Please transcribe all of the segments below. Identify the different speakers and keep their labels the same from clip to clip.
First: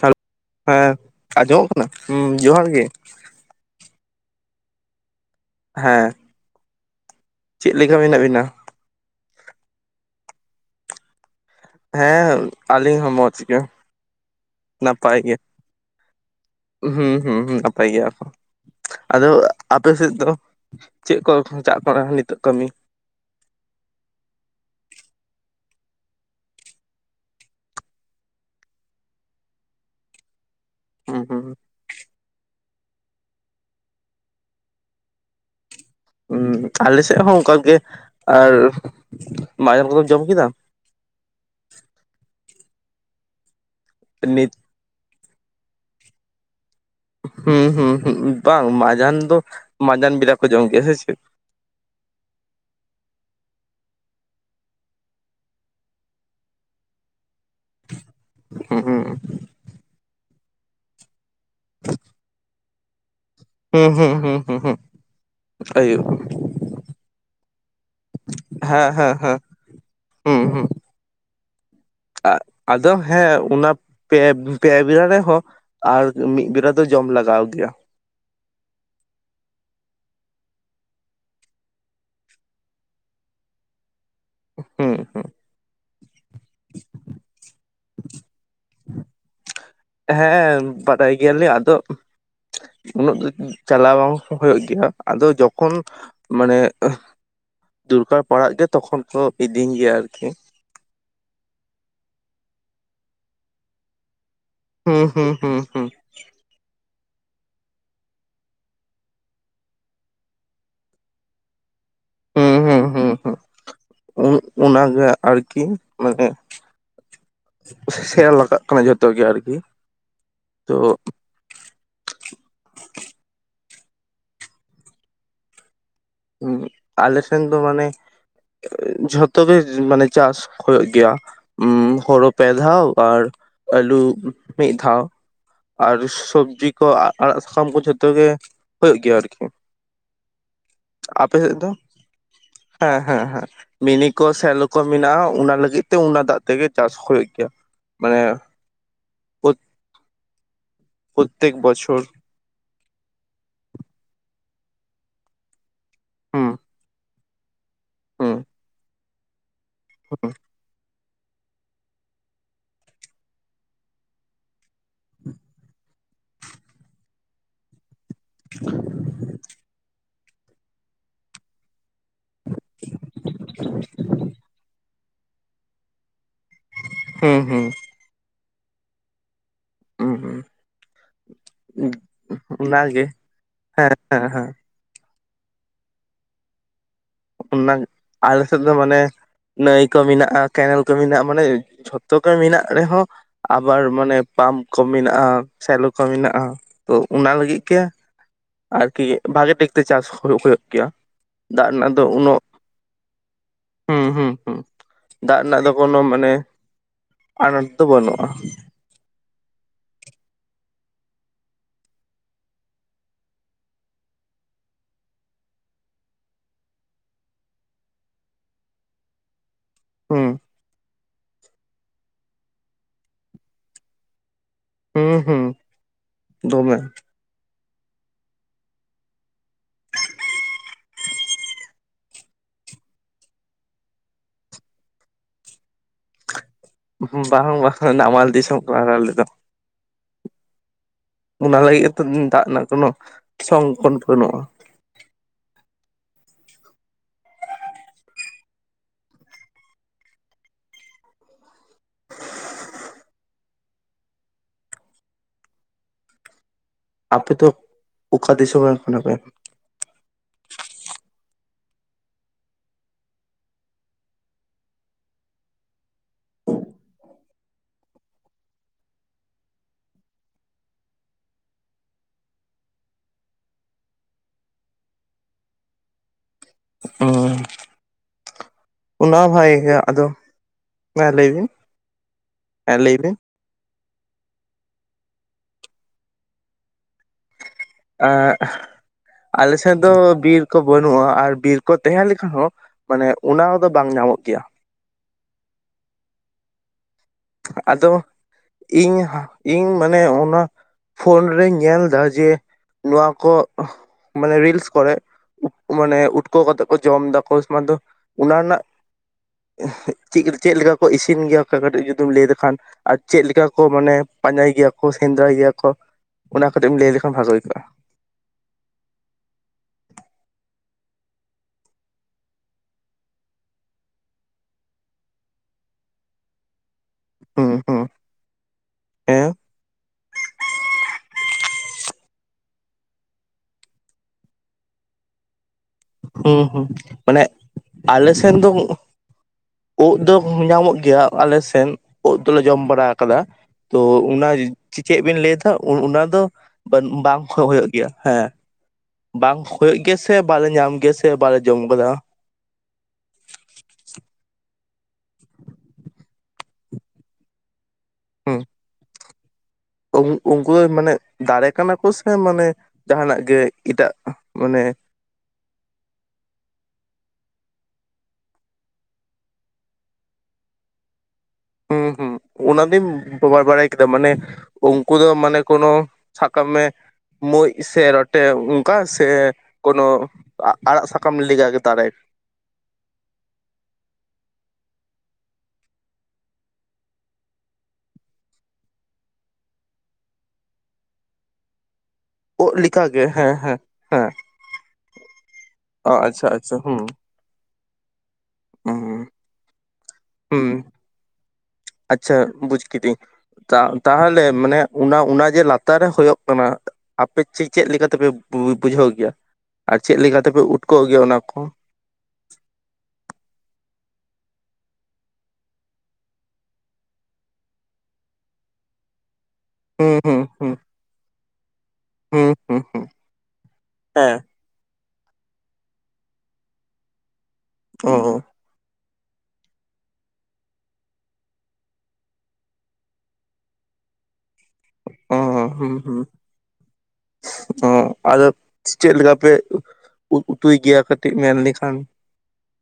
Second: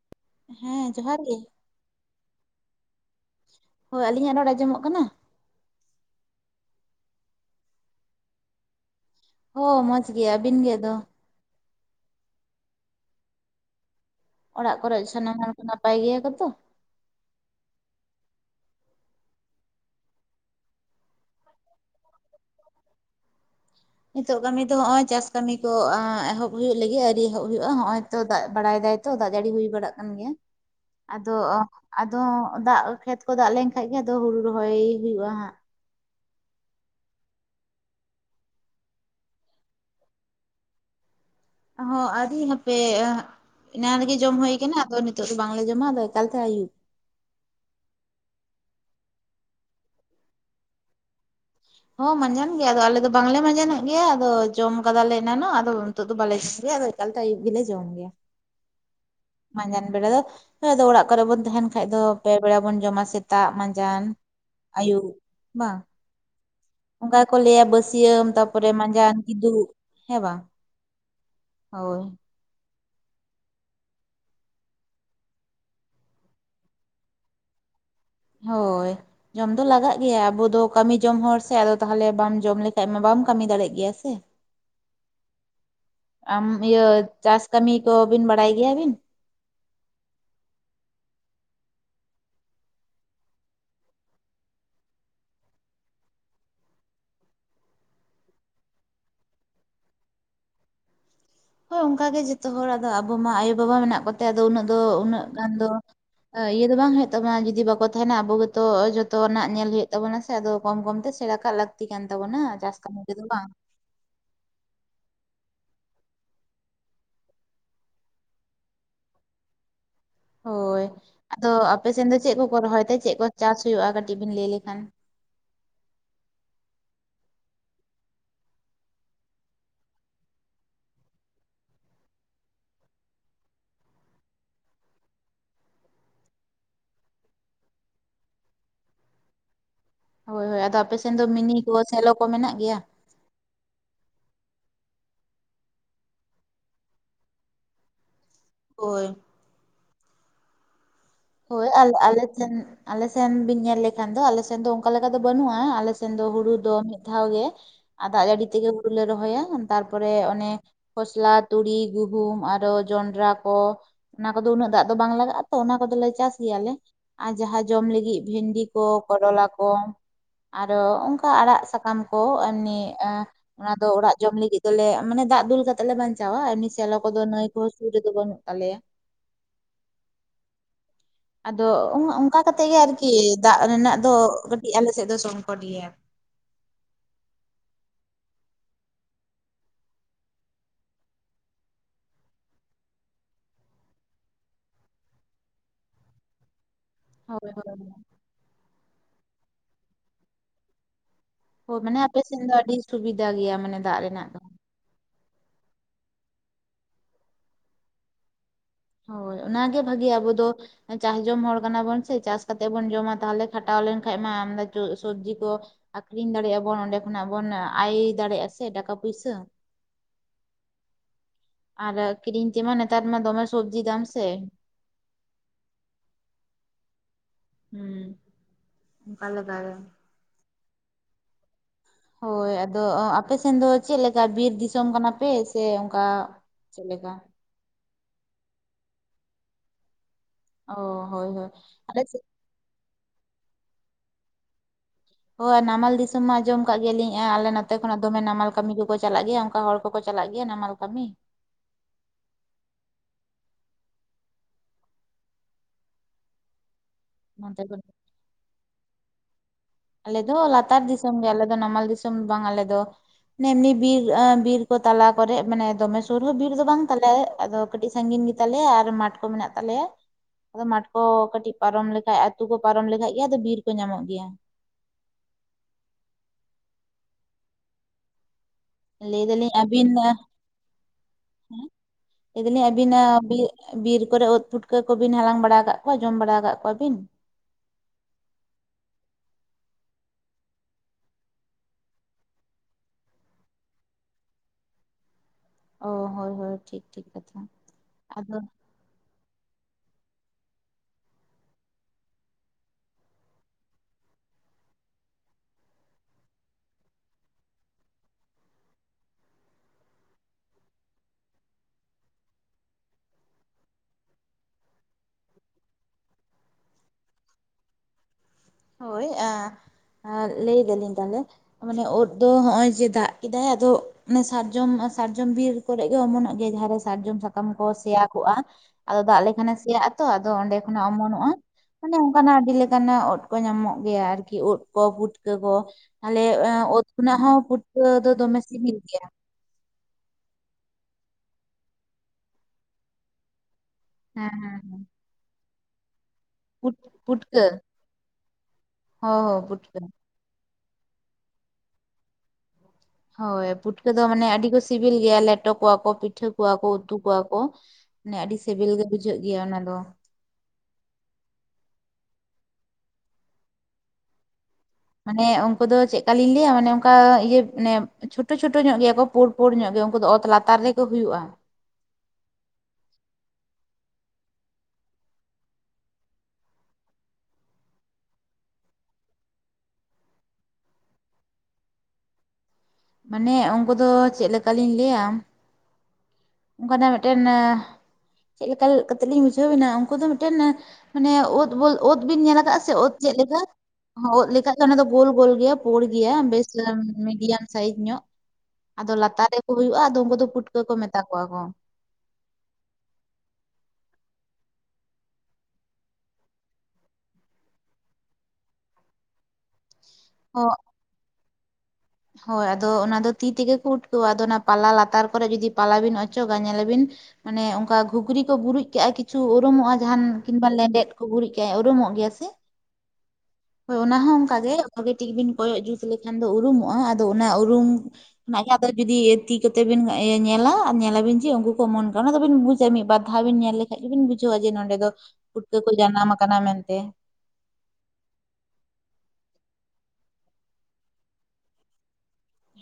Speaker 1: Hello ᱦᱮᱸ
Speaker 2: ᱡᱚᱦᱟᱨ ᱜᱮ
Speaker 1: ᱟᱸᱡᱚᱢᱚᱜ ᱠᱟᱱᱟ ᱦᱩᱸ ᱡᱚᱦᱟᱨ ᱜᱮ
Speaker 2: ᱦᱳᱭ ᱟᱹᱞᱤᱧᱟᱜ ᱨᱚᱲ ᱟᱸᱡᱚᱢᱚᱜ ᱠᱟᱱᱟ
Speaker 1: ᱦᱮᱸ ᱪᱮᱫ ᱞᱮᱠᱟ ᱢᱮᱱᱟᱜ ᱵᱤᱱᱟ
Speaker 2: ᱦᱚᱸ ᱢᱚᱡᱽ ᱜᱮ ᱟᱹᱵᱤᱱ ᱜᱮ ᱟᱫᱚ
Speaker 1: ᱦᱮᱸ ᱟᱹᱞᱤᱧ ᱦᱚᱸ ᱢᱚᱡᱽ ᱜᱮ
Speaker 2: ᱚᱲᱟᱜ ᱠᱚᱨᱮᱜ
Speaker 1: ᱱᱟᱯᱟᱭ ᱜᱮ
Speaker 2: ᱥᱟᱱᱟᱢ ᱦᱚᱲ ᱱᱟᱯᱟᱭ ᱜᱮᱭᱟ ᱠᱚ ᱛᱚ
Speaker 1: ᱦᱩᱸ ᱦᱩᱸ ᱦᱩᱸ ᱱᱟᱯᱟᱭ ᱜᱮᱭᱟ ᱠᱚ ᱟᱫᱚ ᱟᱯ ᱥᱮᱫ ᱫᱚ ᱪᱮᱫ ᱠᱚ ᱪᱟᱜ ᱠᱟᱱᱟ ᱱᱤᱛᱚᱜ ᱠᱟᱹᱢᱤ?
Speaker 2: ᱱᱤᱛᱚᱜ ᱠᱟᱢᱤ ᱫᱚ ᱦᱚᱜᱼᱚᱭ ᱪᱟᱥ ᱠᱟᱹᱢᱤ ᱠᱚ ᱮᱦᱚᱵ ᱦᱩᱭᱩᱜ ᱞᱟᱹᱜᱤᱫ ᱟᱹᱨᱤ ᱮᱦᱚᱵ ᱦᱩᱭᱩᱜᱼᱟ ᱦᱚᱜᱼᱚᱭ ᱼᱼ ᱛᱚ ᱫᱟᱜ ᱵᱟᱲᱟᱭ ᱫᱟᱭ ᱛᱚ ᱫᱟᱜ ᱡᱟᱹᱲᱤ ᱦᱩᱭ ᱵᱟᱲᱟᱜ ᱠᱟᱱ ᱜᱮᱭᱟ
Speaker 1: ᱦᱩᱸ
Speaker 2: ᱟᱫᱚ
Speaker 1: ᱦᱩᱸ
Speaker 2: ᱟᱫᱚ ᱫᱟᱜ ᱠᱷᱮᱛ ᱠᱚ ᱫᱟᱜ ᱞᱮᱱᱠᱷᱟᱱ ᱜᱮ ᱟᱫᱚ ᱦᱩᱲᱩ ᱨᱚᱦᱚᱭ ᱦᱩᱭᱩᱜ-ᱟ ᱦᱟᱸᱜ ᱾
Speaker 1: ᱦᱩᱸ ᱟᱞᱮ ᱥᱮᱜ ᱦᱚᱸ ᱚᱝᱠᱟ ᱜᱮ ᱟᱨ ᱢᱟᱭᱟᱨ ᱠᱚᱫᱚᱢ ᱡᱚᱢ ᱠᱮᱫᱟ?
Speaker 2: ᱦᱚᱸ ᱟᱹᱣᱨᱤ ᱦᱟᱯᱮ ᱮᱱᱟ ᱨᱮᱜᱮ ᱡᱚᱢ
Speaker 1: ᱱᱤᱛ
Speaker 2: ᱦᱳᱭ ᱠᱟᱱᱟ ᱟᱫᱚ ᱱᱤ ᱛᱳᱜ ᱫᱚ ᱵᱟᱝᱞᱮ ᱡᱚᱢᱟ ᱟᱫᱚ ᱮᱠᱟᱞᱛᱮ ᱟᱭᱩᱵ
Speaker 1: ᱦᱩᱸ ᱦᱩᱸ ᱦᱩᱸ ᱵᱟᱝ ᱢᱟᱸᱡᱟᱱ ᱫᱚ ᱢᱟᱸᱡᱟᱱ ᱵᱤᱨᱟ ᱠᱚ ᱡᱚᱢ ᱜᱮᱭᱟ ᱥᱮ ᱪᱮᱫ
Speaker 2: ᱦᱚᱸ ᱢᱟᱸᱡᱟᱱ ᱜᱮ ᱟᱫᱚ ᱟᱞᱮ ᱫᱚ ᱵᱟᱝᱞᱮ ᱢᱟᱸᱡᱟᱱ ᱱᱚᱜ ᱜᱮᱭᱟ ᱟᱫᱚ ᱡᱚᱢ ᱠᱟᱫᱟᱞᱮ ᱮᱱᱟᱱᱚᱜ ᱟᱫᱚ ᱱᱤᱛᱚᱜ ᱫᱚ ᱵᱟᱞᱮ ᱤᱥᱭᱟ ᱟᱫᱚ ᱮᱠᱟᱞ ᱛᱮ ᱟᱭᱩᱵ ᱜᱮᱞᱮ ᱡᱚᱢ ᱜᱮᱭᱟ
Speaker 1: ᱦᱩᱸ ᱦᱩᱸ
Speaker 2: ᱢᱟᱸᱡᱟᱱ ᱵᱮᱲᱟ ᱫᱚ ᱦᱳᱭ ᱟᱫᱚ ᱚᱲᱟᱜ ᱠᱚᱨᱮ ᱵᱚᱱ ᱛᱟᱦᱮᱱ ᱠᱷᱟᱡ ᱫᱚ ᱯᱮ ᱵᱮᱲᱟ ᱵᱚᱱ ᱡᱚᱢᱟ ᱥᱮ ᱛᱟᱜ
Speaker 1: ᱦᱩᱸ
Speaker 2: ᱢᱟᱸᱡᱟᱱ
Speaker 1: ᱦᱩᱸ ᱦᱩᱸ ᱦᱩᱸ ᱦᱩᱸ
Speaker 2: ᱟᱭᱩᱵ ᱵᱟᱝ
Speaker 1: ᱟᱹᱭᱩᱵ
Speaker 2: ᱚᱝᱠᱟ ᱜᱮ ᱠᱚ ᱞᱟᱹᱭᱟ ᱵᱟᱹᱥᱭᱟᱹᱢ ᱛᱟᱯᱚᱨᱮ
Speaker 1: ᱦᱮᱸ ᱦᱮᱸ
Speaker 2: ᱢᱟᱸᱡᱟᱱ
Speaker 1: ᱦᱮᱸ
Speaker 2: ᱠᱤᱫᱩᱜ ᱦᱮᱸ ᱵᱟᱝ
Speaker 1: ᱦᱩᱸ ᱦᱩᱸ
Speaker 2: ᱦᱳᱭ
Speaker 1: [inaudible] ᱟᱫᱚ ᱦᱮᱸ ᱚᱱᱟ ᱯᱮ ᱯᱮ ᱵᱮᱨᱟ ᱨᱮ ᱦᱚᱸ ᱟᱨ ᱢᱤᱫ ᱵᱮᱨᱟ ᱫᱚ ᱡᱚᱢ ᱞᱟᱜᱟᱣ ᱜᱮᱭᱟ
Speaker 2: ᱦᱳᱭ ᱡᱚᱢ ᱫᱚ ᱞᱟᱜᱟᱜ ᱜᱮᱭᱟ ᱟᱵᱚ ᱫᱚ ᱠᱟᱹᱢᱤ ᱡᱚᱢ ᱦᱚᱲ ᱥᱮ ᱟᱫᱚ ᱛᱟᱦᱚᱞᱮ ᱵᱟᱢ ᱡᱚᱢ ᱞᱮᱠᱷᱟᱡ ᱢᱟ ᱵᱟᱢ ᱠᱟᱹᱢᱤ ᱫᱟᱨᱮᱜ ᱜᱮᱭᱟ ᱥᱮ
Speaker 1: ᱦᱩᱸ ᱦᱩᱸ
Speaker 2: ᱟᱢ ᱤᱭᱟᱹ ᱪᱟᱥ ᱠᱟᱹᱢᱤ ᱠᱚ ᱵᱤᱱ ᱵᱟᱲᱟᱭ ᱜᱮᱭᱟ ᱵᱤᱱ
Speaker 1: ᱦᱮᱸ ᱵᱟᱰᱟᱭ ᱜᱮᱭᱟᱞᱮ ᱟᱫᱚ᱾ ᱩᱱᱟᱹᱜ ᱫᱚ ᱪᱟᱞᱟᱣ ᱵᱟᱝ ᱦᱳᱭᱳᱜ ᱜᱮᱭᱟ ᱟᱫᱚ ᱡᱚᱠᱷᱚᱱ ᱢᱟᱱᱮ ᱫᱩᱨᱠᱟᱨ ᱯᱟᱲᱟᱜ ᱜᱮ ᱛᱚᱠᱷᱚᱱ ᱠᱚ ᱤᱫᱤᱧ ᱜᱮᱭᱟ ᱟᱨᱠᱤ
Speaker 2: ᱦᱳᱭ ᱚᱝᱠᱟ ᱜᱮ ᱡᱚᱛᱚ ᱦᱚᱲ ᱟᱫᱚ ᱟᱵᱚ ᱢᱟ ᱟᱭᱳ-ᱵᱟᱵᱟ ᱢᱮᱱᱟᱜ ᱠᱚᱛᱮ ᱟᱫᱚ ᱩᱱᱟᱹᱜ ᱫᱚ
Speaker 1: ᱦᱩᱸ
Speaker 2: ᱩᱱᱟᱹᱜ
Speaker 1: ᱦᱩᱸ
Speaker 2: ᱜᱟᱱ
Speaker 1: ᱦᱩᱸ
Speaker 2: ᱫᱚ
Speaker 1: ᱦᱩᱸ
Speaker 2: ᱤᱭᱟᱹ ᱫᱚ ᱵᱟᱝ ᱦᱳᱭᱳᱜ ᱛᱟᱢᱟ ᱡᱩᱫᱤ ᱵᱟᱠᱚ ᱛᱟᱦᱮᱱᱟ ᱟᱵᱚ ᱜᱮᱛᱚ ᱡᱚᱛᱚ ᱱᱟᱜ ᱧᱮᱞ ᱦᱳᱭᱳᱜ ᱛᱟᱵᱚᱱᱟ ᱥᱮ ᱦᱮ ᱟᱫᱚ ᱠᱚᱢ ᱠᱚᱢ ᱛᱮ ᱥᱮᱸᱬᱟ ᱠᱟᱜ ᱞᱟᱹᱠᱛᱤ ᱠᱟᱱ ᱛᱟᱵᱚᱱᱟ ᱪᱟᱥ ᱠᱟᱹᱢᱤ ᱨᱮ ᱫᱚ ᱵᱟᱝ᱾
Speaker 1: ᱩᱸᱜ ᱚᱱᱟ ᱜᱮ ᱟᱨᱠᱤ ᱢᱟᱱᱮ [inaudible] ᱦᱮᱸ ᱞᱟᱜᱟᱜ ᱠᱟᱱᱟ ᱡᱚᱛᱚ ᱜᱮ ᱟᱨᱠᱤ [inaudible]
Speaker 2: ᱦᱳᱭ ᱟᱫᱚ ᱟᱯᱮ ᱥᱮᱱ ᱫᱚ ᱪᱮᱫ ᱠᱚ ᱠᱚ ᱨᱚᱦᱚᱭ ᱛᱮ ᱪᱮᱫ ᱠᱚ ᱪᱟᱥ ᱦᱩᱭᱩᱜ-ᱟ ᱠᱟᱹᱴᱤᱡ ᱵᱤᱱ ᱞᱟᱹᱭ ᱞᱮᱠᱷᱟᱱ᱾
Speaker 1: ᱩᱸᱜ ᱟᱞᱮᱥᱮᱱ ᱫᱚ ᱢᱟᱱᱮ ᱡᱷᱚᱛᱚ ᱜᱮ ᱢᱟᱱᱮ ᱪᱟᱥ ᱦᱳᱭᱳᱜ ᱜᱮᱭᱟ ᱦᱳᱲᱳ ᱯᱮ ᱫᱷᱟᱣ ᱟᱨ ᱟᱹᱞᱩ ᱢᱤᱫ ᱫᱷᱟᱣ ᱟᱨ ᱥᱚᱵᱽᱡᱤ ᱠᱚ ᱟᱲᱟᱜ ᱥᱟᱠᱟᱢ ᱠᱚ ᱡᱷᱚᱛᱚ ᱜᱮ ᱦᱳᱭᱳᱜ ᱜᱮᱭᱟ ᱟᱨᱠᱤ
Speaker 2: ᱦᱳᱭ ᱦᱳᱭ ᱟᱫᱚ ᱟᱯᱮ ᱥᱮᱱ ᱫᱚ ᱢᱤᱱᱤ ᱠᱚ ᱥᱮᱞᱚ ᱠᱚ ᱢᱮᱱᱟᱜ ᱜᱮᱭᱟ᱾
Speaker 1: ᱦᱮᱸ ᱦᱮᱸ ᱦᱮᱸ ᱢᱤᱱᱤ ᱠᱚ ᱥᱮᱞᱚ ᱠᱚ ᱢᱮᱱᱟᱜ-ᱟ ᱚᱱᱟ ᱞᱟᱹᱜᱤᱫ ᱛᱮ ᱚᱱᱟ ᱫᱟᱜ ᱛᱮ ᱜᱮ ᱪᱟᱥ ᱦᱩᱭᱩᱜ ᱜᱮᱭᱟ᱾ [inaudible]
Speaker 2: ᱦᱳᱭ
Speaker 1: [inaudible] ᱯᱨᱚᱛᱛᱮᱠ
Speaker 2: ᱦᱳᱭ ᱟᱞ
Speaker 1: ᱵᱚᱪᱷᱚᱨ
Speaker 2: ᱟᱞᱮ ᱴᱷᱮᱱ ᱟᱞᱮ ᱥᱮᱱ ᱵᱤᱱ ᱧᱮᱞ ᱞᱮᱠᱷᱟᱱ ᱫᱚ ᱟᱞᱮ ᱥᱮᱱ ᱫᱚ ᱚᱱᱠᱟ ᱞᱮᱠᱟ ᱫᱚ ᱵᱟᱹᱱᱩᱜ-ᱟ ᱟᱞᱮ ᱥᱮᱱ ᱫᱚ
Speaker 1: ᱦᱩᱸ
Speaker 2: ᱦᱩᱲᱩ ᱫᱚ ᱢᱤᱫ ᱫᱷᱟᱣ ᱜᱮ ᱟᱨ ᱫᱟᱜ
Speaker 1: ᱦᱩᱸ
Speaker 2: ᱡᱟᱹᱲᱤ ᱛᱮᱜᱮ ᱦᱩᱲᱩ ᱞᱮ ᱨᱚᱦᱚᱭᱟ ᱛᱟᱨᱯᱚᱨᱮ
Speaker 1: ᱦᱩᱸ
Speaker 2: ᱚᱱᱮ ᱠᱷᱚᱥᱞᱟ ᱛᱩᱲᱤ ᱜᱩᱦᱩᱢ ᱟᱨᱚ ᱡᱚᱱᱰᱨᱟ ᱠᱚ ᱚᱱᱟ ᱠᱚᱫᱚ ᱩᱱᱟᱹᱜ ᱫᱟᱜ ᱫᱚ ᱵᱟᱝ ᱞᱟᱜᱟᱜᱼᱟ ᱛᱚ ᱚᱱᱟ ᱠᱚᱫᱚᱞᱮ ᱪᱟᱥ ᱜᱮᱭᱟᱞᱮ ᱟᱨ ᱡᱟᱦᱟᱸ ᱡᱚᱢ ᱞᱟᱹᱜᱤᱫ ᱵᱷᱮᱱᱰᱤ ᱠᱚ ᱠᱚᱨᱚᱞᱟ ᱠᱚ ᱟᱨᱚ ᱚᱱᱠᱟ ᱟᱲᱟᱜ ᱥᱟᱠᱟᱢ ᱠᱚ ᱮᱢᱱᱤ ᱚᱱᱟ ᱫᱚ ᱚᱲᱟᱜ ᱡᱚᱢ ᱞᱟᱹᱜᱤᱫ ᱫᱚᱚᱞᱮ ᱢᱟᱱᱮ ᱫᱟᱜ ᱫᱩᱞ ᱠᱟᱛᱮᱜ ᱞᱮ ᱵᱟᱧᱪᱟᱣᱟ ᱟᱨ ᱮᱢᱱᱤ ᱥᱮᱞᱚ ᱠᱚᱫᱚ
Speaker 1: ᱦᱩᱸ
Speaker 2: ᱱᱟᱹᱭ ᱠᱚ
Speaker 1: ᱦᱩᱸ
Speaker 2: ᱥᱩᱨ ᱨᱮᱫᱚ ᱵᱟᱹᱱᱩᱜ ᱛᱟᱞᱮᱭᱟ ᱾
Speaker 1: ᱦᱩᱸ
Speaker 2: ᱟᱫᱚ
Speaker 1: ᱦᱩᱸ
Speaker 2: ᱚᱱᱠᱟ ᱠᱟᱛᱮᱫ ᱜᱮ
Speaker 1: ᱚᱱᱟᱜᱮ
Speaker 2: ᱟᱨᱠᱤ ᱫᱟᱜ
Speaker 1: ᱦᱮᱸ
Speaker 2: ᱨᱮᱱᱟᱜ ᱫᱚ
Speaker 1: ᱦᱮᱸ ᱦᱮᱸ
Speaker 2: ᱠᱟᱹᱴᱤᱡ ᱟᱞᱮᱥᱮᱫ ᱫᱚ ᱥᱚᱝᱠᱚᱴ ᱜᱮᱭᱟ ᱾
Speaker 1: ᱚᱱᱟ ᱟᱞᱮ ᱥᱮᱫ ᱫᱚ ᱢᱟᱱᱮ ᱱᱟᱹᱭ ᱠᱚ ᱢᱮᱱᱟᱜᱼᱟ ᱠᱮᱱᱮᱞ ᱠᱚ ᱢᱮᱱᱟᱜᱼᱟ ᱢᱟᱱᱮ ᱡᱷᱚᱛᱚ ᱠᱚ ᱢᱮᱱᱟᱜ ᱨᱮᱦᱚᱸ ᱟᱵᱟᱨ ᱢᱟᱱᱮ ᱯᱟᱢᱯ ᱠᱚ ᱢᱮᱱᱟᱜᱼᱟ ᱥᱮᱞᱚ ᱠᱚ ᱢᱮᱱᱟᱜᱼᱟ ᱛᱚ ᱚᱱᱟ
Speaker 2: ᱦᱳᱭ
Speaker 1: ᱞᱟᱹᱜᱤᱫ
Speaker 2: ᱦᱳᱭ
Speaker 1: ᱜᱮ ᱟᱨᱠᱤ ᱵᱷᱟᱜᱮ ᱴᱷᱤᱠ ᱛᱮ ᱪᱟᱥ ᱦᱩᱭᱩᱜ ᱦᱩᱭᱩᱜ ᱜᱮᱮᱭᱟ ᱫᱟᱜ ᱨᱮᱱᱟᱜ ᱫᱚ ᱩᱱᱟᱹᱜ
Speaker 2: ᱟᱯᱮᱥᱮᱱ ᱫᱚ ᱟᱹᱰᱤ ᱥᱩᱵᱤᱫᱟ ᱜᱮᱭᱟ ᱢᱟᱱᱮ ᱫᱟᱜ
Speaker 1: ᱦᱩᱸ ᱦᱩᱸ
Speaker 2: ᱨᱮᱱᱟᱜ ᱫᱚ
Speaker 1: ᱫᱟᱜ ᱨᱮᱱᱟᱜ ᱫᱚ ᱠᱳᱱᱚ ᱢᱟᱱᱮ ᱟᱱᱟᱴ ᱫᱚ ᱵᱟᱹᱱᱩᱜᱼᱟ ᱾
Speaker 2: ᱦᱳᱭ ᱚᱱᱟᱜᱮ ᱵᱷᱟᱹᱜᱤᱭᱟ ᱟᱵᱚ ᱫᱚ ᱪᱟᱥ ᱡᱚᱢ ᱦᱚᱲ ᱠᱟᱱᱟ ᱵᱚᱱ ᱥᱮ ᱪᱟᱥ ᱠᱟᱛᱮᱜ ᱵᱚᱱ ᱡᱚᱢᱟ ᱛᱟᱦᱞᱮ ᱠᱷᱟᱴᱟᱣ ᱞᱮᱱᱠᱷᱟᱡ ᱢᱟ ᱟᱢᱫᱟ ᱥᱚᱵᱡᱤ ᱠᱚ ᱟᱠᱷᱨᱤᱧ ᱫᱟᱲᱮᱭᱟᱜᱼᱟ ᱵᱚᱱ ᱚᱸᱰᱮ ᱠᱷᱚᱱᱟᱜ ᱵᱚᱱ ᱟᱭ ᱫᱟᱲᱮᱭᱟᱜᱼᱟ ᱥᱮ ᱴᱟᱠᱟ ᱯᱩᱭᱥᱟᱹ ᱾
Speaker 1: ᱦᱩᱸ
Speaker 2: ᱟᱨ ᱠᱤᱨᱤᱧ ᱛᱮ ᱢᱟ ᱱᱮᱛᱟᱨ ᱢᱟ ᱫᱚᱢᱮ ᱥᱚᱵᱽᱡᱤ ᱫᱟᱢ ᱥᱮ
Speaker 1: ᱦᱩᱸ ᱦᱩᱸ ᱫᱚᱢᱮ
Speaker 2: ᱦᱩᱸᱠᱟᱞ [unintelligible] ᱦᱳᱭ ᱟᱫᱚ ᱟᱯᱮ ᱥᱮᱱ ᱫᱚ ᱪᱮᱫ ᱞᱮᱠᱟ ᱵᱤᱨ ᱫᱤᱥᱚᱢ ᱠᱟᱱᱟ ᱯᱮ ᱥᱮ ᱚᱱᱠᱟ ᱪᱮᱫ ᱞᱮᱠᱟ
Speaker 1: ᱵᱟᱝ ᱵᱟᱝ ᱱᱟᱢᱟᱞ ᱫᱤᱥᱚᱢ ᱠᱟᱱᱟ ᱞᱮ ᱟᱞᱮ ᱫᱚ
Speaker 2: ᱚ ᱦᱳᱭ ᱦᱳᱭ
Speaker 1: ᱚᱱᱟ ᱞᱟᱹᱜᱤᱫ
Speaker 2: ᱟᱞᱮ
Speaker 1: ᱜᱮᱛᱚ
Speaker 2: ᱥᱮᱫ
Speaker 1: ᱫᱟᱜ ᱨᱮᱱᱟᱜ ᱠᱚᱱᱚ ᱥᱚᱝᱠᱚᱱ ᱵᱟᱹᱱᱩᱜᱼᱟ
Speaker 2: ᱦᱳᱭ ᱱᱟᱢᱟᱞ ᱫᱤᱥᱚᱢ ᱢᱟ ᱟᱸᱡᱚᱢ ᱠᱟᱜ ᱜᱮᱭᱟ ᱞᱤᱧ ᱟᱞᱮ ᱱᱚᱛᱮ ᱠᱷᱱᱟᱜ ᱫᱚᱢᱮ ᱱᱟᱢᱟᱞ ᱠᱟᱹᱢᱤ ᱠᱚᱠᱚ ᱪᱟᱞᱟᱜ ᱜᱮᱭᱟ ᱚᱱᱠᱟ ᱦᱚᱲ ᱠᱚ ᱠᱚ ᱠᱚ ᱪᱟᱞᱟᱜ ᱜᱮᱭᱟ ᱱᱟᱢᱟᱞ ᱠᱟᱹᱢᱤ
Speaker 1: ᱟᱯᱮ ᱫᱚ
Speaker 2: ᱱᱚᱛᱮ ᱠᱷᱚᱱ
Speaker 1: ᱚᱠᱟ ᱫᱤᱥᱚᱢ ᱨᱮᱱ ᱠᱟᱱᱟ ᱯᱮ
Speaker 2: ᱟᱞᱮ ᱫᱚ ᱞᱟᱛᱟᱨ ᱫᱤᱥᱚᱢ ᱜᱮ ᱟᱞᱮ ᱫᱚ ᱱᱟᱢᱟᱞ ᱫᱤᱥᱚᱢ ᱫᱚ ᱵᱟᱝ ᱟᱞᱮ ᱫᱚ ᱮᱢᱱᱤ ᱵᱤᱨ ᱵᱤᱨ ᱠᱚ ᱛᱟᱞᱟ ᱠᱚᱨᱮ ᱢᱟᱱᱮ ᱫᱚᱢᱮ ᱥᱩᱨ ᱦᱚᱸ ᱵᱤᱨ ᱫᱚ ᱵᱟᱝ ᱛᱟᱞᱮ ᱟᱫᱚ ᱠᱟᱹᱴᱤᱡ ᱥᱟᱺᱜᱤᱧ ᱜᱮ ᱛᱟᱞᱮᱭᱟ ᱟᱨ ᱢᱟᱴᱷ ᱠᱚ ᱢᱮᱱᱟᱜ ᱛᱟᱞᱮᱭᱟ ᱟᱫᱚ ᱢᱟᱴᱠᱚ ᱠᱟᱹᱴᱤᱡ ᱯᱟᱨᱚᱢ ᱞᱮᱠᱷᱟᱡ ᱟᱹᱛᱩ ᱠᱚ ᱯᱟᱨᱚᱢ ᱞᱮᱠᱷᱟᱡ ᱜᱮ ᱟᱫᱚ ᱵᱤᱨ ᱠᱚ ᱧᱟᱢᱚᱜ ᱜᱮᱭᱟ
Speaker 1: ᱚᱱᱟ
Speaker 2: ᱞᱟᱹᱭ ᱮᱫᱟ ᱞᱤᱧ
Speaker 1: ᱵᱷᱟᱜᱮ
Speaker 2: ᱟᱹᱵᱤ
Speaker 1: ᱜᱮ
Speaker 2: ᱦᱮᱸ
Speaker 1: ᱟᱫᱚ ᱦᱮᱸ ᱞᱟᱹᱭ ᱵᱤᱱ
Speaker 2: ᱞᱟᱹᱭᱫᱟ ᱞᱤᱧ
Speaker 1: ᱦᱮᱸ ᱞᱟᱹᱭ ᱵᱤᱱ
Speaker 2: ᱟᱹᱵᱤᱱᱟᱜ ᱵᱤᱨ ᱠᱚ ᱨᱮ ᱩᱫ ᱯᱷᱩᱠᱟᱹ ᱠᱚᱵᱤᱱ ᱦᱟᱞᱟᱝ ᱵᱟᱲᱟ ᱟᱠᱟᱫ ᱠᱚᱣᱟ ᱡᱚᱢ ᱵᱟᱲᱟ ᱟᱠᱟᱫ ᱠᱚᱣᱟ ᱵᱤᱱ
Speaker 1: ᱟᱞᱮ ᱥᱮᱫ ᱫᱚ ᱵᱤᱨ ᱠᱚ ᱵᱟᱹᱱᱩᱜᱼᱟ ᱟᱨ ᱵᱤᱨ ᱠᱚ ᱛᱟᱦᱮᱸ ᱞᱮᱱᱠᱷᱟᱱ ᱦᱚᱸ ᱢᱟᱱᱮ ᱚᱱᱟ ᱫᱚ ᱵᱟᱝ ᱧᱟᱢᱚᱜ ᱜᱮᱭᱟ
Speaker 2: ᱚ ᱦᱳᱭ ᱦᱳᱭ ᱴᱷᱤᱠ ᱴᱷᱤᱠ ᱠᱟᱛᱷᱟ ᱟᱫᱚ
Speaker 1: ᱤᱧ ᱤᱧ ᱢᱟᱱᱮ ᱚᱱᱟ ᱯᱷᱳᱱ ᱨᱮᱧ ᱧᱮᱞ ᱫᱟ ᱡᱮ ᱱᱚᱣᱟ ᱠᱚ ᱢᱟᱱᱮ ᱨᱤᱞᱥ ᱠᱚᱨᱮ ᱢᱟᱱᱮ ᱩᱴᱠᱟᱹᱣ ᱠᱟᱛᱮᱫ ᱠᱚ ᱡᱚᱢ ᱫᱟ ᱠᱚ ᱟᱫᱚ ᱚᱱᱟ ᱨᱮᱱᱟᱜ ᱪᱮᱫ ᱪᱮᱫ ᱞᱮᱠᱟ ᱠᱚ ᱤᱥᱤᱱ ᱜᱮᱭᱟ ᱚᱠᱟ ᱠᱟᱹᱴᱤᱡ ᱡᱩᱫᱤ ᱛᱩᱢ ᱞᱟᱹᱭ ᱞᱮᱠᱷᱟᱱ ᱟᱨ ᱪᱮᱫ ᱞᱮᱠᱟ ᱠᱚ ᱢᱟᱱᱮ ᱯᱟᱸᱡᱟᱭ ᱜᱮᱭᱟ ᱠᱚ ᱥᱮᱸᱫᱽᱨᱟᱭ ᱜᱮᱭᱟ ᱠᱚ ᱚᱱᱟ ᱠᱟᱹᱴᱤᱡ ᱮᱢ ᱞᱟᱹᱭ ᱞᱮᱠᱷᱟᱱ ᱵᱷᱟᱜᱮ ᱦᱩᱭ ᱠᱚᱜᱼᱟ
Speaker 2: ᱦᱳᱭ ᱟ ᱞᱟᱹᱭ ᱫᱟᱞᱤᱧ ᱛᱟᱦᱚᱞᱮ ᱢᱟᱱᱮ ᱩᱫ ᱫᱚ ᱦᱸᱚᱜᱼᱚᱭ ᱡᱮ ᱫᱟᱜ ᱠᱮᱫᱟᱭ ᱟᱫᱚ ᱮ ᱥᱟᱨᱡᱚᱢ ᱥᱟᱨᱡᱚᱢ ᱵᱤᱨ ᱠᱚᱨᱮ ᱜᱮ ᱚᱢᱚᱱᱚᱜ ᱜᱮᱭᱟ ᱡᱟᱦᱟᱸᱨᱮ ᱥᱟᱨᱡᱚᱢ ᱥᱟᱠᱟᱢ
Speaker 1: ᱦᱩᱸ
Speaker 2: ᱠᱚ
Speaker 1: ᱦᱩᱸ
Speaker 2: ᱥᱮᱭᱟ ᱠᱚᱜᱼᱟ ᱟᱫᱚ ᱫᱟᱜ
Speaker 1: ᱦᱮᱸ
Speaker 2: ᱞᱮᱠᱷᱟᱱ ᱮ ᱥᱮᱭᱟᱜ ᱟᱛᱚ ᱟᱫᱚ ᱚᱸᱰᱮ ᱠᱷᱚᱱᱟᱜ ᱚᱢᱚᱱᱚᱜᱼᱟ ᱢᱟᱱᱮ ᱚᱱᱠᱟᱱᱟᱜ ᱟᱹᱰᱤ ᱞᱮᱠᱟᱱᱟᱜ ᱳᱱ ᱠᱚ ᱧᱟᱢᱚᱜ ᱜᱮᱭᱟ ᱟᱨᱠᱤ ᱳᱱ ᱠᱚ ᱯᱩᱴᱠᱟᱹ ᱠᱚ ᱟᱞᱮ
Speaker 1: ᱦᱩᱸ ᱦᱩᱸ
Speaker 2: ᱳᱫ ᱠᱷᱚᱱᱟᱜ
Speaker 1: ᱢᱟᱱᱮ
Speaker 2: ᱦᱚᱸ ᱯᱷᱩᱴᱠᱟᱹ ᱫᱚ
Speaker 1: ᱟᱞᱮ ᱥᱮᱱ
Speaker 2: ᱫᱚᱢᱮ ᱥᱤᱵᱤᱞ ᱜᱮᱭᱟ
Speaker 1: ᱳᱫ ᱫᱚ ᱧᱟᱢᱚᱜ ᱜᱮᱭᱟ ᱟᱞᱮ ᱥᱮᱱ ᱳᱫ ᱫᱚᱞᱮ ᱡᱚᱢ ᱵᱟᱲᱟ ᱟᱠᱟᱫᱟ ᱛᱚ ᱚᱱᱟ
Speaker 2: ᱦᱮᱸ ᱦᱮᱸ ᱦᱮᱸ
Speaker 1: ᱪᱮᱫ ᱵᱮᱱ ᱞᱟᱹᱭᱮᱫᱟ ᱚᱱᱟ ᱫᱚ
Speaker 2: ᱯᱩᱴ
Speaker 1: ᱵᱟᱹᱱ ᱵᱟᱝ
Speaker 2: ᱯᱩᱴᱠᱟᱹ
Speaker 1: ᱦᱩᱭᱩᱜ ᱜᱮᱭᱟ ᱦᱮᱸ
Speaker 2: ᱦᱚᱸ
Speaker 1: ᱵᱟᱝ
Speaker 2: ᱦᱚᱸ
Speaker 1: ᱦᱩᱭᱩᱜ
Speaker 2: ᱯᱩᱴᱠᱟᱹ
Speaker 1: ᱜᱮᱭᱟ ᱥᱮ ᱥᱮ ᱵᱟᱞᱮ ᱧᱟᱢ ᱜᱮᱭᱟ ᱥᱮ ᱵᱟᱞᱮ ᱡᱚᱢ ᱟᱠᱟᱫᱟ
Speaker 2: ᱦᱳᱭ ᱯᱩᱴᱠᱟᱹ ᱫᱚ ᱢᱟᱱᱮ ᱟᱹᱰᱤ ᱠᱚ ᱥᱤᱵᱤᱞ ᱜᱮᱭᱟ ᱞᱮᱴᱚ ᱠᱚᱣᱟ ᱠᱚ ᱯᱤᱴᱷᱟᱹ ᱠᱚᱣᱟ ᱠᱚ ᱩᱛᱩ ᱠᱚᱣᱟ ᱠᱚ ᱦᱮ ᱟᱹᱰᱤ ᱥᱮᱵᱤᱞ ᱜᱮ ᱵᱩᱡᱷᱟᱹᱜ ᱜᱮᱭᱟ ᱚᱱᱟ ᱫᱚ
Speaker 1: ᱩᱱ ᱩᱱᱠᱩ ᱫᱚ ᱢᱟᱱᱮ ᱫᱟᱨᱮ ᱠᱟᱱᱟ ᱠᱚ ᱥᱮ ᱢᱟᱱᱮ ᱡᱟᱦᱟᱸᱱᱟᱜ ᱜᱮ ᱮᱴᱟᱜ ᱢᱟᱱᱮ
Speaker 2: ᱢᱟᱱᱮ ᱩᱱᱠᱩ ᱫᱚ ᱪᱮᱫ ᱠᱟᱞᱤᱧ ᱞᱟᱹᱭᱟ ᱢᱟᱱᱮ ᱚᱱᱠᱟ ᱤᱭᱟᱹ ᱱᱮᱢ ᱪᱷᱳᱴᱳ ᱪᱷᱳᱴᱳ ᱧᱚᱜ ᱜᱮᱭᱟ ᱠᱚ ᱯᱩᱸᱰ ᱯᱩᱸᱰ ᱧᱚᱜ ᱜᱮ ᱩᱱᱠᱩ ᱫᱚ ᱚᱛ ᱞᱟᱛᱟᱨ ᱨᱮᱠᱚ ᱦᱩᱭᱩᱜ-ᱟ᱾
Speaker 1: ᱦᱩᱸ ᱦᱩᱸ ᱚᱱᱟ ᱫᱚᱧ ᱵᱟᱲᱟᱭ ᱠᱮᱫᱟ ᱢᱟᱱᱮ ᱩᱱᱠᱩ ᱫᱚ ᱢᱟᱱᱮ ᱠᱳᱱᱳ ᱥᱟᱜ ᱠᱟᱜ ᱢᱮ ᱢᱩᱡᱽ ᱥᱮ ᱨᱚᱴᱮ ᱚᱱᱠᱟ ᱥᱮ ᱠᱳᱱᱳ ᱟᱨᱟᱜ ᱥᱟᱠᱟᱢ ᱞᱮᱠᱟ ᱜᱮ ᱫᱟᱨᱮ
Speaker 2: ᱢᱟᱱᱮ ᱩᱱᱠᱩ ᱫᱚ ᱪᱮᱫ ᱞᱮᱠᱟ ᱞᱤᱧ ᱞᱟᱹᱭᱟ ᱚᱱᱠᱟᱱᱟᱜ ᱢᱤᱫᱴᱮᱱ ᱮᱸ ᱪᱮᱫ ᱞᱮᱠᱟ ᱠᱟᱛᱮᱜ ᱞᱤᱧ ᱵᱩᱡᱷᱟᱹᱣ ᱵᱮᱱᱟ ᱩᱱᱠᱩ ᱫᱚ ᱢᱤᱫᱴᱮᱱ ᱢᱟᱱᱮ ᱩᱫ ᱩᱵᱩᱞ ᱩᱫ ᱵᱤᱱ ᱧᱮᱞ ᱟᱠᱟᱜ-ᱟ ᱥᱮ ᱳᱫ
Speaker 1: ᱞᱮᱠᱟᱜᱮ
Speaker 2: ᱪᱮᱫ
Speaker 1: ᱦᱮᱸ
Speaker 2: ᱞᱮᱠᱟ?
Speaker 1: ᱦᱮᱸ ᱦᱮᱸ
Speaker 2: ᱳᱫ ᱞᱮᱠᱟ ᱫᱚ ᱚᱱᱟ ᱫᱚ ᱜᱳᱞ ᱜᱳᱞ ᱜᱮᱭᱟ ᱯᱩᱲ
Speaker 1: ᱚ
Speaker 2: ᱜᱮᱭᱟ
Speaker 1: ᱟᱪᱪᱷᱟ
Speaker 2: ᱵᱮᱥ
Speaker 1: ᱟᱪᱪᱷᱟ ᱦᱩᱸ
Speaker 2: ᱢᱤᱰᱤᱭᱟᱱ ᱥᱟᱭᱤᱡ ᱧᱚᱜ ᱟᱫᱚ
Speaker 1: ᱦᱩᱸ
Speaker 2: ᱞᱟᱛᱟᱨ ᱨᱮᱠᱚ ᱦᱩᱭᱩᱜ-ᱟ ᱟᱫᱚ ᱩᱱᱠᱩ ᱫᱚ
Speaker 1: ᱦᱩᱸ
Speaker 2: ᱯᱩᱴᱠᱟᱹ ᱠᱚ ᱢᱮᱛᱟ ᱠᱚᱣᱟ ᱠᱚ
Speaker 1: ᱟᱪᱪᱷᱟ ᱵᱩᱡᱽ ᱠᱤᱫᱤᱧ ᱛᱟᱜ ᱛᱟᱦᱚᱞᱮ ᱢᱟᱱᱮ ᱚᱱᱟ ᱚᱱᱟ ᱡᱮ ᱞᱟᱛᱟᱨ ᱨᱮ ᱦᱳᱭᱳᱜ ᱠᱟᱱᱟ ᱟᱯᱮ ᱪᱮᱫ ᱪᱮᱫ ᱞᱮᱠᱟ ᱛᱮᱯᱮ ᱵᱩᱵᱩᱡᱷᱟᱹᱣ ᱜᱮᱭᱟ ᱟᱨ ᱪᱮᱫ ᱞᱮᱠᱟ ᱛᱮᱯᱮ ᱩᱴᱠᱟᱹᱣ ᱜᱮᱭᱟ ᱚᱱᱟ ᱠᱚ
Speaker 2: ᱦᱚᱭ ᱟᱫᱚ ᱚᱱᱟ ᱫᱚ ᱛᱤ ᱛᱮᱜᱮ ᱠᱚ ᱩᱴᱠᱟᱹᱣᱟ ᱟᱫᱚ ᱚᱱᱟ ᱯᱟᱞᱟ ᱞᱟᱛᱟᱨ ᱠᱚᱨᱮ ᱡᱩᱫᱤ ᱯᱟᱞᱟ ᱵᱤᱱ ᱚᱪᱚᱜᱟ ᱧᱮᱞᱞᱟ ᱵᱤᱱ ᱢᱟᱱᱮ ᱚᱱᱠᱟ ᱜᱷᱩᱜᱽᱨᱤ ᱠᱚ ᱜᱩᱨᱩᱡ ᱠᱟᱜ-ᱟ ᱠᱤᱛ... ᱠᱤᱪᱷᱩ ᱩᱨᱩᱢᱚᱜ-ᱟ
Speaker 1: ᱦᱩᱸ
Speaker 2: ᱡᱟᱦᱟᱱ
Speaker 1: ᱦᱩᱸ
Speaker 2: ᱠᱤᱱᱵᱟ
Speaker 1: ᱦᱩᱸ
Speaker 2: ᱞᱮᱸᱰᱮᱫ ᱠᱚ ᱜᱩᱨᱤᱡ ᱠᱟᱜ-ᱟ ᱩᱨᱩᱢᱚᱜ ᱜᱮᱭᱟ ᱥᱮ
Speaker 1: ᱦᱩᱸ ᱦᱩᱸ ᱦᱩᱸ
Speaker 2: ᱦᱳᱭ ᱚᱱᱟ ᱦᱚᱸ
Speaker 1: ᱦᱮᱸ
Speaker 2: ᱚᱱᱠᱟᱜᱮ ᱵᱷᱟᱜᱤ ᱴᱷᱤᱠ ᱵᱤᱱ ᱠᱚᱭᱚᱜ ᱡᱩᱛ ᱞᱮᱠᱷᱟᱱ ᱫᱚ ᱩᱨᱩᱢᱚᱜ-ᱟ ᱟᱫᱚ ᱚᱱᱟ ᱩᱨᱩᱢ...
Speaker 1: ᱚ
Speaker 2: ᱱᱤᱭᱟ. ᱫᱚ ᱡᱩᱫᱤ ᱛᱤ ᱠᱚᱛᱮ ᱵᱤᱱ ᱤᱭᱟᱹ ᱧᱮᱞᱟ ᱟᱨ ᱧᱮᱞ ᱟᱵᱤᱱ ᱡᱮ ᱩᱱᱠᱩ ᱠᱚ ᱚᱢᱚᱱ ᱠᱟᱱᱟ ᱚᱱᱟ ᱫᱚ ᱵᱤᱱ ᱵᱩᱡᱟ ᱢᱤᱫ ᱵᱟᱨ ᱫᱷᱟᱣ ᱵᱤᱱ ᱧᱮᱞ ᱞᱮᱠᱷ... ᱠᱷᱟᱡ ᱜᱮ ᱵᱤᱱ ᱵᱩᱡᱷᱟᱹᱣᱟ ᱡᱮ ᱱᱚᱸᱰᱮ ᱫᱚ ᱯᱩᱴᱠᱟᱹ ᱠᱚ ᱡᱟᱱᱟᱢ ᱟᱠᱟᱱᱟ ᱢᱮᱱᱛᱮ
Speaker 1: ᱚᱸ... ᱟᱫᱚ ᱪᱮᱫ ᱞᱮᱠᱟ ᱯᱮ ᱩᱛᱩᱭ ᱜᱮᱭᱟ ᱠᱟᱹᱴᱤᱡ ᱢᱮᱱ ᱞᱮᱠᱷᱟᱱ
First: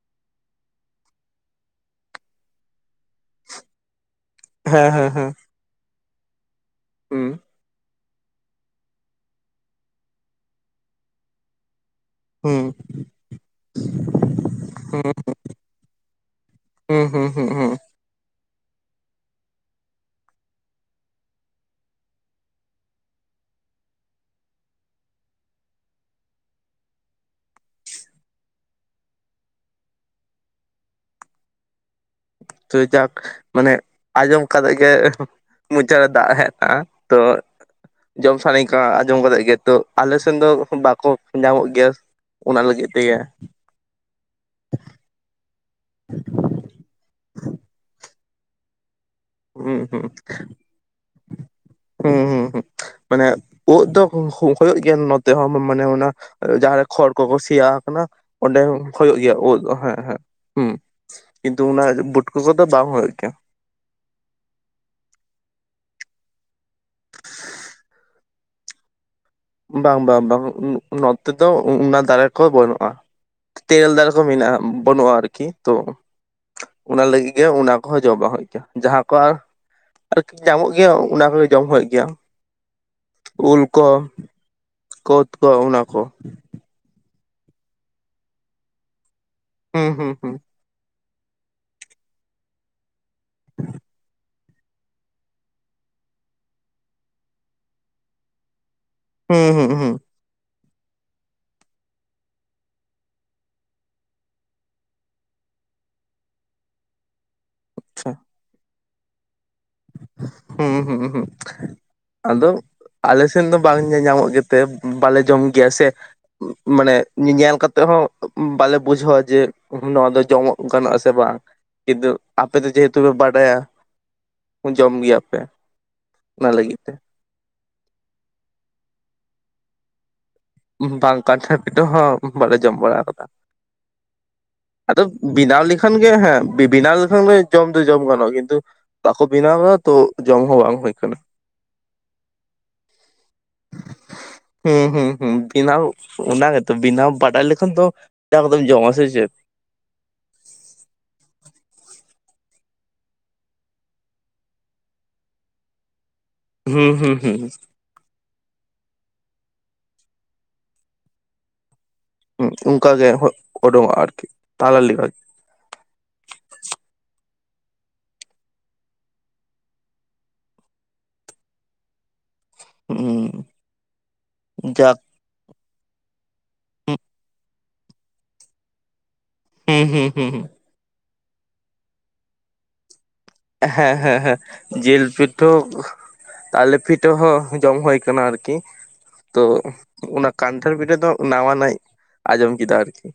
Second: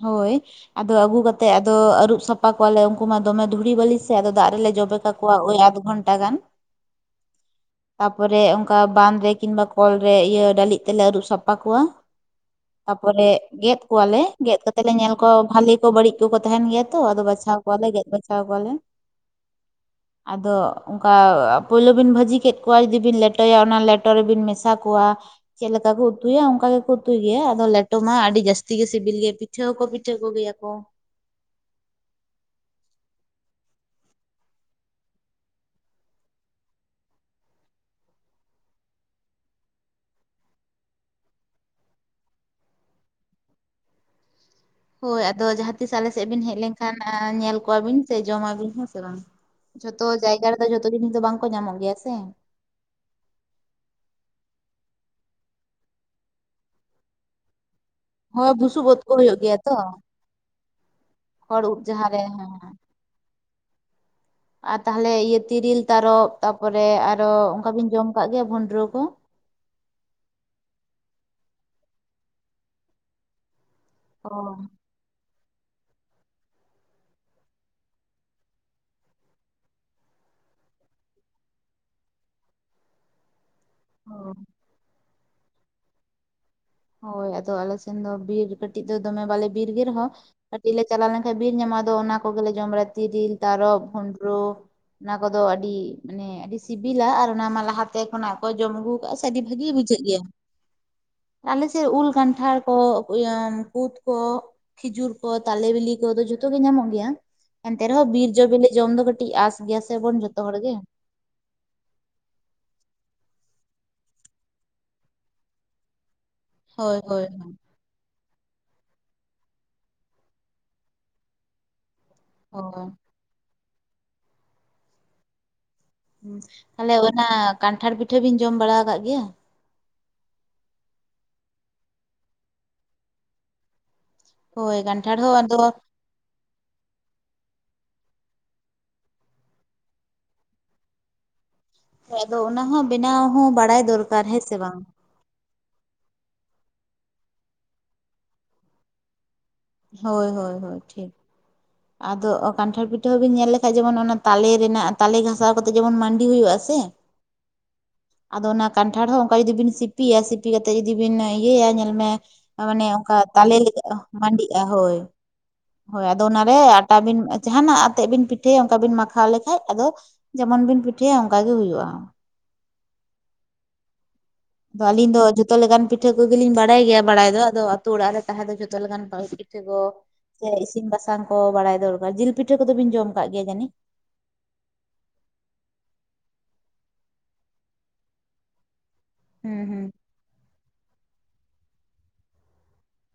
Speaker 2: ᱦᱳᱭ ᱟᱫᱚ ᱟᱹᱜᱩ ᱠᱟᱛᱮᱫ ᱟᱫᱚ ᱟᱹᱨᱩᱵ ᱥᱟᱯ... ᱯᱟ ᱠᱚᱣᱟᱞᱮ ᱩᱱᱠᱩ ᱢᱟ ᱫᱚᱢᱮ ᱫᱷᱩᱲᱤ ᱵᱟᱹᱞᱤ ᱥᱮ ᱟᱫᱚ ᱫᱟᱜ ᱨᱮᱞᱮ
Speaker 1: ᱦᱮᱸ
Speaker 2: ᱡᱚᱵᱮ
Speaker 1: ᱦᱮᱸ ᱦᱮᱸ
Speaker 2: ᱠᱟᱠᱚᱣᱟ ᱳᱭ ᱟᱫᱷ ᱜᱷᱚᱱᱴᱟ ᱜᱟᱱ
Speaker 1: ᱦᱩᱸ
Speaker 2: ᱛᱟᱯᱚᱨᱮ ᱚᱱᱠᱟ ᱵᱟᱸᱫᱷ ᱨᱮ ᱠᱤ ᱵᱟᱝᱢᱵᱟᱠᱚᱞ ᱨᱮ ᱤᱭᱟᱹ ᱰᱟᱹᱞᱤᱡ ᱛᱮᱞᱮ ᱟᱹᱨᱩᱵ ᱥᱟᱯᱷᱟ ᱠᱚᱣᱟ
Speaker 1: ᱦᱩᱸ
Speaker 2: ᱛᱟᱯᱚᱨᱮ ᱜᱮᱫ ᱠᱚᱣᱟᱞᱮ ᱜᱮᱫ ᱠᱟᱛᱮ ᱞᱮ
Speaker 1: ᱦᱩᱸ
Speaker 2: ᱧᱮᱞ ᱠᱚᱣᱟ ᱵᱷᱟᱞᱤ ᱠᱚ ᱵᱟᱹᱲᱤᱡ ᱠᱚᱠᱚ ᱛᱟᱦᱮᱱ ᱜᱮᱭᱟ ᱛᱚ
Speaker 1: ᱦᱩᱸ
Speaker 2: ᱟᱫᱚ
Speaker 1: ᱦᱩᱸ ᱦᱩᱸ
Speaker 2: ᱵᱟᱪᱷᱟᱣ
Speaker 1: ᱦᱩᱸ
Speaker 2: ᱠᱚᱣᱟᱞᱮ ᱜᱮᱫ ᱵᱟᱪ... ᱪᱟᱣ ᱠᱚᱣᱟ ᱞᱮ [inaudible] ᱟᱫᱚ ᱚᱱᱠᱟ ᱯᱳᱭᱞᱳ ᱵᱤᱱ ᱵᱷᱟᱹᱡᱤ ᱠᱮᱫ ᱠᱚᱣᱟ ᱡᱩᱫᱤ ᱵᱤᱱ ᱞᱮᱴᱚᱭᱟ ᱚᱱᱟ ᱞᱮᱴᱚ ᱨᱮᱵᱤᱱ ᱢᱮᱥᱟ ᱠᱚᱣᱟ᱾ ᱪᱮᱫ ᱞᱮᱠᱟ ᱵᱩ ᱩᱛᱩᱭᱟ ᱚᱱᱠᱟ ᱜᱮᱠᱚ ᱩᱛᱩᱭ ᱜᱮᱭᱟ ᱟᱫᱚ ᱞᱮᱴᱚ ᱢᱟ ᱟᱹᱰᱤ ᱡᱟᱹᱥᱛᱤ ᱜᱮ ᱥᱤᱵᱤᱞ ᱜᱮ ᱯᱤᱴᱷᱟᱹ ᱦᱚᱸ ᱠᱚ ᱯᱤᱴᱷᱟᱹ ᱠᱚ ᱜᱮᱭᱟ ᱠᱚ
Speaker 1: ᱛᱩᱭ ᱛᱟᱠ.. ᱢᱟᱱᱮ ᱟᱸᱡᱚᱢ ᱠᱟᱛᱮ ᱜᱮ ᱢᱚᱪᱟ ᱨᱮ ᱫᱟᱜ ᱦᱮᱡ ᱮᱱᱟ ᱛᱚ ᱡᱚᱢ ᱥᱟᱱᱟᱧ ᱠᱟᱱᱟ ᱟᱸᱡᱚᱢ ᱠᱟᱛᱮ ᱜᱮ ᱛᱚ ᱟᱞᱮ ᱥᱮᱱ ᱫᱚ ᱵᱟᱠᱚ ᱧᱟᱢᱚᱜ ᱜᱮᱭᱟ᱾ ᱚᱱᱟ ᱞᱟᱹᱜᱤᱫ ᱛᱮᱜᱮ
Speaker 2: ᱦᱳᱭ ᱟᱫᱚ ᱡᱟᱦᱟᱸ ᱛᱤᱥ ᱟᱞᱮ ᱥᱮᱫ ᱵᱤᱱ ᱦᱮᱡ ᱞᱮᱱᱠᱷᱟᱱ ᱧᱮᱞ ᱠᱚᱣᱟ ᱵᱤᱱ ᱥᱮ ᱡᱚᱢᱟᱵᱤᱱ ᱦᱮᱸ ᱥᱮ ᱵᱟᱝ
Speaker 1: ᱦᱩᱸ ᱦᱩᱸ
Speaker 2: ᱡᱷᱚᱛᱚ ᱡᱟᱭᱜᱟ ᱨᱮᱫᱚ ᱡᱷᱚᱛᱚ ᱡᱤᱱᱤᱥ ᱫᱚ ᱵᱟᱝ ᱠᱚ ᱧᱟᱢᱚᱜ ᱜᱮᱭᱟ ᱥᱮ
Speaker 1: [unintelligible] ᱢᱟᱱᱮ ᱩᱫ ᱫᱚ ᱦᱩᱭᱩᱜ ᱜᱮᱭᱟ ᱱᱚᱛᱮ ᱦᱚᱸ ᱢᱟᱱᱮ ᱚᱱᱟ ᱡᱟᱦᱟᱸ ᱨᱮ ᱠᱷᱚᱲ ᱠᱚᱠᱚ ᱥᱮᱭᱟ ᱟᱠᱟᱱᱟ
Speaker 2: ᱦᱳᱭ
Speaker 1: ᱚᱸᱰᱮ ᱦᱚᱸ
Speaker 2: ᱵᱩᱥᱩᱵ ᱩᱫ ᱠᱚ
Speaker 1: ᱦᱩᱭᱩᱜ ᱜᱮᱭᱟ ᱩᱫ
Speaker 2: ᱛᱚ
Speaker 1: ᱦᱮᱸ ᱦᱮᱸ ᱦᱩᱸ ᱠᱤᱱᱛᱩ
Speaker 2: ᱠᱷᱚᱲ ᱩᱫ
Speaker 1: ᱚᱱᱟ
Speaker 2: ᱡᱟᱦᱟᱸ ᱨᱮ ᱦᱮᱸ
Speaker 1: ᱵᱩᱴᱠᱟᱹ
Speaker 2: ᱦᱮᱸ᱾
Speaker 1: ᱠᱚᱫᱚ ᱵᱟᱝ ᱦᱩᱭᱩᱜ ᱜᱮᱭᱟ᱾
Speaker 2: ᱟᱨ ᱛᱟᱦᱚᱞᱮ ᱤᱭᱟᱹ ᱛᱤᱨᱤᱞ ᱛᱟᱨᱚᱯ ᱛᱟᱯᱚᱨᱮ ᱟᱨᱚ ᱚᱱᱠᱟ ᱵᱤᱱ ᱡᱚᱢ ᱠᱟᱜ ᱜᱮᱭᱟ ᱵᱷᱚᱸᱰᱨᱚ ᱠᱚ?
Speaker 1: ᱵᱟᱝ ᱵᱟᱝ ᱵᱟᱝ ᱱᱚᱛᱮ ᱫᱚ ᱚᱱᱟ ᱫᱟᱨᱮ ᱠᱚ ᱵᱟᱹᱱᱩᱜ-ᱟ ᱛᱮᱨᱮᱞ ᱫᱟᱨᱮ
Speaker 2: ᱚ
Speaker 1: ᱢᱮᱱᱟᱜᱼᱟ ᱵᱟᱹᱱᱩᱜᱼᱟ ᱟᱨᱠᱤ ᱛᱚᱼᱼ ᱚᱱᱟ ᱞᱟᱹᱜᱤᱫ ᱜᱮ ᱚᱱᱟ ᱠᱚᱦᱚᱸ ᱡᱚᱢ ᱵᱟᱝ ᱦᱩᱭᱩᱜ ᱜᱮᱭᱟ ᱡᱟᱦᱟᱸ ᱠᱚ ᱟᱨᱼᱼ ᱟᱨᱠᱤ ᱧᱟᱢᱚᱜ ᱜᱮᱭᱟ ᱚᱱᱟ ᱠᱚᱜᱮ ᱡᱚᱢ ᱦᱩᱭᱩᱜ ᱜᱮᱭᱟ ᱩᱞ ᱠᱚᱼᱼ
Speaker 2: ᱚ
Speaker 1: ᱠᱳᱫ ᱠᱚ ᱚᱱᱟ ᱠᱚ,
Speaker 2: ᱦᱳᱭ ᱟᱫᱚ ᱟᱞᱮ ᱥᱮᱱ ᱫᱚ ᱵᱤᱨ ᱠᱟᱹᱴᱤᱡ ᱫᱚ ᱫᱚᱢᱮ ᱵᱟᱞᱮ ᱵᱤᱨ ᱜᱮ
Speaker 1: ᱦᱩᱸ
Speaker 2: ᱨᱮᱦᱚᱸᱼᱼ
Speaker 1: ᱦᱩᱸ ᱦᱩᱸ
Speaker 2: ᱠᱟᱹᱴᱤᱡ ᱞᱮ ᱪᱟᱞᱟᱣ ᱞᱮᱱᱠᱟᱱ ᱵᱤᱨ ᱧᱟᱢᱚᱜ ᱟᱫᱚ ᱚᱱᱟ ᱠᱚᱜᱮᱞᱮ ᱡᱚᱢ ᱵᱟᱲᱟ ᱛᱤᱨᱤᱞ, ᱛᱟᱨᱚᱵ, ᱵᱷᱩᱸᱰᱨᱚ, ᱚᱱᱟ ᱠᱚᱫᱚ ᱟᱹᱰᱤ ᱢᱟᱱᱮ ᱟᱹᱰᱤ ᱥᱤᱵᱤᱞᱟ ᱟᱨ ᱚᱱᱟᱢᱟ ᱞᱟᱦᱟᱛᱮ ᱠᱷᱚᱱᱟᱜ ᱚᱠᱚᱭ ᱡᱚᱢ ᱟᱹᱜᱩᱼᱼ ᱟᱹᱰᱤ
Speaker 1: ᱦᱩᱸ
Speaker 2: ᱵᱷᱟᱹᱜᱤ
Speaker 1: ᱦᱩᱸ ᱦᱩᱸ
Speaker 2: ᱵᱩᱡᱷᱟᱹᱜ ᱜᱮᱭᱟ ᱟᱞᱮ ᱥᱮᱫ ᱩᱞ ᱠᱟᱱᱴᱷᱟᱲ ᱠᱚ ᱤᱭᱟ. ᱠᱩᱛ ᱠᱚ ᱠᱷᱤᱡᱩᱨ ᱠᱚ ᱛᱟᱞᱮ ᱵᱤᱞᱤ ᱠᱚᱫᱚ ᱡᱚᱛᱚ ᱜᱮ ᱧᱟᱢᱚᱜ ᱜᱮᱭᱟ ᱮᱱᱛᱮ ᱨᱮᱦᱚᱸ
Speaker 1: ᱟᱪᱪᱷᱟ
Speaker 2: ᱵᱤᱨ ᱡᱚ ᱵᱮᱞᱮ ᱡᱚᱢ ᱫᱚ ᱠᱟᱹᱴᱤᱡ ᱟᱸᱥ ᱜᱮᱭᱟ ᱥᱮᱵᱚᱱ ᱡᱚᱛᱚ ᱦᱚᱲ ᱜᱮ
Speaker 1: ᱦᱩᱸ ᱦᱩᱸ ᱦᱩᱸ ᱟᱫᱚ ᱟᱞᱮ ᱥᱮᱱ ᱫᱚ ᱵᱟᱝ ᱧᱮᱧᱟᱢᱚᱜ ᱜᱮᱛᱮ ᱵᱟᱞᱮ ᱡᱚᱢ ᱜᱮᱭᱟ ᱥᱮ ᱢᱟᱱᱮ
Speaker 2: ᱦᱳᱭ ᱦᱳᱭ
Speaker 1: ᱧᱮ
Speaker 2: ᱦᱳᱭ
Speaker 1: ᱧᱮᱞ ᱠᱟᱛᱮ ᱛᱮᱦᱚᱸ ᱵᱟᱞᱮ ᱵᱩᱡᱷᱟᱹᱣᱟ ᱡᱮ ᱱᱚᱣᱟ ᱫᱚ ᱡᱚᱢᱚᱜ ᱜᱟᱱᱚᱜ-ᱟ ᱥᱮ ᱵᱟᱝ ᱠᱤᱱᱛᱩᱼᱼ ᱟᱯᱮ ᱫᱚ
Speaker 2: ᱦᱳᱭ᱾
Speaker 1: ᱡᱮᱦᱮᱛᱩ ᱯᱮ ᱵᱟᱰᱟᱭᱟ ᱡᱚᱢ ᱜᱮᱭᱟ ᱯᱮ
Speaker 2: ᱛᱟᱦᱞᱮ ᱚᱱᱟ ᱠᱟᱱᱴᱷᱟᱲ ᱯᱤᱴᱷᱟᱹ ᱵᱤᱱ ᱡᱚᱢ ᱵᱟᱲᱟ ᱟᱠᱟᱫ ᱜᱮᱭᱟ?
Speaker 1: ᱵᱟᱝ ᱠᱟᱱᱴᱷᱟᱲ ᱯᱤᱴᱷᱟᱹ ᱦᱚᱸ ᱵᱟᱞᱮ ᱡᱚᱢ ᱵᱟᱲᱟ ᱟᱠᱟᱫᱟ᱾
Speaker 2: ᱦᱳᱭ
Speaker 1: ᱟᱫᱚ
Speaker 2: ᱠᱟᱱᱴᱷᱟᱲ ᱦᱚᱸ ᱟᱫᱚ
Speaker 1: ᱵᱮᱱᱟᱣ ᱞᱤᱠᱷᱟᱱᱼᱼ ᱦᱮᱸ ᱵᱤᱱᱟᱣ ᱞᱮᱠᱷᱟᱱ ᱜᱮ ᱡᱚᱢ ᱫᱚ ᱡᱚᱢ ᱜᱟᱱᱚᱜᱼᱟ ᱠᱤᱱᱛᱩᱼᱼ ᱵᱟᱠᱚ ᱵᱮᱱᱟᱣᱫᱟ ᱛᱚ ᱡᱚᱢ ᱦᱚᱸ ᱵᱟᱝ ᱦᱩᱭ ᱟᱠᱟᱱᱟ᱾
Speaker 2: ᱦᱮᱸ ᱟᱫᱚ ᱚᱱᱟ ᱦᱚᱸ ᱵᱮᱱᱟᱣ ᱦᱚᱸ ᱵᱟᱲᱟᱭ ᱫᱚᱨᱠᱟᱨ᱾ ᱦᱮᱸ ᱥᱮ ᱵᱟᱝ?
Speaker 1: ᱦᱩᱢ ᱵᱮᱱᱟᱣ ᱚᱱᱟᱜᱮᱛᱚ ᱵᱮᱱᱟᱣ ᱵᱟᱰᱟᱭ ᱞᱮᱠᱷᱟᱱ ᱫᱚ [unintelligible] ᱠᱟᱛᱮᱜ ᱮᱢ ᱡᱚᱢᱟ᱾ ᱥᱮ ᱪᱮᱫ?
Speaker 2: ᱦᱳᱭ ᱦᱳᱭ ᱦᱳᱭ ᱴᱷᱤᱠ᱾ ᱟᱫᱚ ᱠᱟᱱᱴᱷᱟᱲ ᱯᱤᱴᱷᱟᱹ ᱦᱚᱸ ᱵᱤᱱ ᱧᱮᱞ ᱞᱮᱠᱷᱟᱡ ᱡᱮᱢᱚᱱ ᱚᱱᱟ ᱛᱟᱞᱮ ᱨᱮᱱᱟᱜ ᱛᱟᱞᱮ ᱜᱷᱟ ᱥᱟᱣ ᱠᱟᱛᱮ ᱡᱮᱢᱚᱱ ᱢᱟᱱᱰᱤ ᱦᱩᱭᱩᱜᱼᱟ ᱥᱮ᱾
Speaker 1: ᱦᱩᱸ ᱦᱩᱸ ᱦᱩᱸ
Speaker 2: ᱟᱫᱚ ᱚᱱᱟ ᱠᱟᱱᱴᱷᱟᱲ ᱦᱚᱸ ᱚᱱᱠᱟ ᱡᱩᱫᱤ ᱵᱤᱱ ᱥᱤᱯᱤᱭᱟ ᱥᱤᱯᱤ ᱠᱟᱛᱮᱫ ᱡᱩᱫᱤ ᱵᱤᱱ ᱤᱭᱟᱹᱭᱟ ᱧᱮᱞ ᱢᱮ᱾
Speaker 1: ᱦᱩᱸ
Speaker 2: ᱢᱟᱱᱮ
Speaker 1: ᱚᱱᱠᱟᱜᱮ
Speaker 2: ᱚᱱᱠᱟ ᱛᱟᱞᱮ ᱞᱮᱠᱟ
Speaker 1: ᱚᱰᱚᱝᱚᱜᱼᱟ ᱟᱨᱠᱤ
Speaker 2: ᱢᱟᱹᱰᱤᱜᱼᱟ
Speaker 1: ᱛᱟᱞᱟ
Speaker 2: ᱦᱳᱭ
Speaker 1: ᱞᱮᱠᱟᱜᱮ
Speaker 2: ᱦᱳᱭ ᱟᱫᱚ ᱚᱱᱟ ᱵᱮ ᱟᱴᱟ ᱵᱤᱱ ᱡᱟᱦᱟᱱᱟᱜ ᱟᱛᱮᱫ ᱵᱤᱱ ᱯᱤᱴᱷᱟᱹᱭᱟ ᱚᱱᱠᱟ ᱵᱤᱱ ᱢᱟᱠᱷᱟᱣ ᱞᱮᱠᱷᱟᱡ ᱟᱫᱚ ᱡᱮᱢᱚᱱ ᱵᱤᱱ ᱯᱤᱴᱷᱟᱹᱭᱟ ᱚᱱᱠᱟ ᱜᱮ ᱦᱩᱭᱩᱜᱼᱟ᱾
Speaker 1: ᱦᱩᱸᱻ
Speaker 2: ᱟᱫᱚ ᱟᱞᱤᱧ ᱫᱚ ᱡᱷᱚᱛᱚ ᱞᱮᱠᱟᱱ ᱯᱤᱴᱷᱟᱹ ᱠᱚᱜᱮᱞᱤᱧ ᱵᱟᱲᱟᱭ ᱜᱮᱭᱟ ᱵᱟᱲᱟᱭ ᱫᱚ ᱟᱫᱚ ᱟᱛᱳ ᱚᱲᱟᱜ ᱨᱮ ᱛᱟᱦᱮᱸ ᱫᱚ ᱡᱷᱚᱛᱚ ᱞᱮᱠᱟᱱ ᱯᱤᱴᱷᱟᱹ ᱠᱚ
Speaker 1: ᱦᱩᱸ ᱦᱩᱸ ᱦᱩᱸ ᱦᱩᱸ
Speaker 2: ᱥᱮ ᱤᱥᱤᱱ ᱵᱟᱥᱟᱝ ᱠᱚ ᱵᱟᱲᱟᱭ ᱫᱚᱨᱠᱟᱨ ᱡᱤᱞ ᱯᱤᱴᱷᱟᱹ ᱠᱚᱫᱚ ᱵᱤᱱ ᱡᱚᱢ ᱠᱟᱜ ᱜᱮᱭᱟ ᱡᱟᱹᱱᱤᱡ?
Speaker 1: ᱦᱮᱸ ᱦᱮᱸ ᱦᱮᱸ ᱡᱤᱞ ᱯᱤᱴᱷᱟᱹ ᱦᱚᱸ ᱛᱟᱞᱮ ᱯᱤᱴᱷᱟᱹ ᱦᱚᱸ ᱡᱚᱢ ᱦᱩᱭ ᱠᱟᱱᱟ ᱟᱨᱠᱤ᱾ ᱛᱚ
Speaker 2: ᱦᱩᱸ ᱦᱩᱸ
Speaker 1: ᱚᱱᱟ ᱠᱟᱱᱴᱷᱟᱲ ᱯᱤᱴᱷᱟᱹ ᱫᱚ ᱱᱟᱣᱟ ᱱᱟᱜ ᱟᱸᱡᱚᱢ ᱠᱮᱫᱟ ᱟᱨᱠᱤ᱾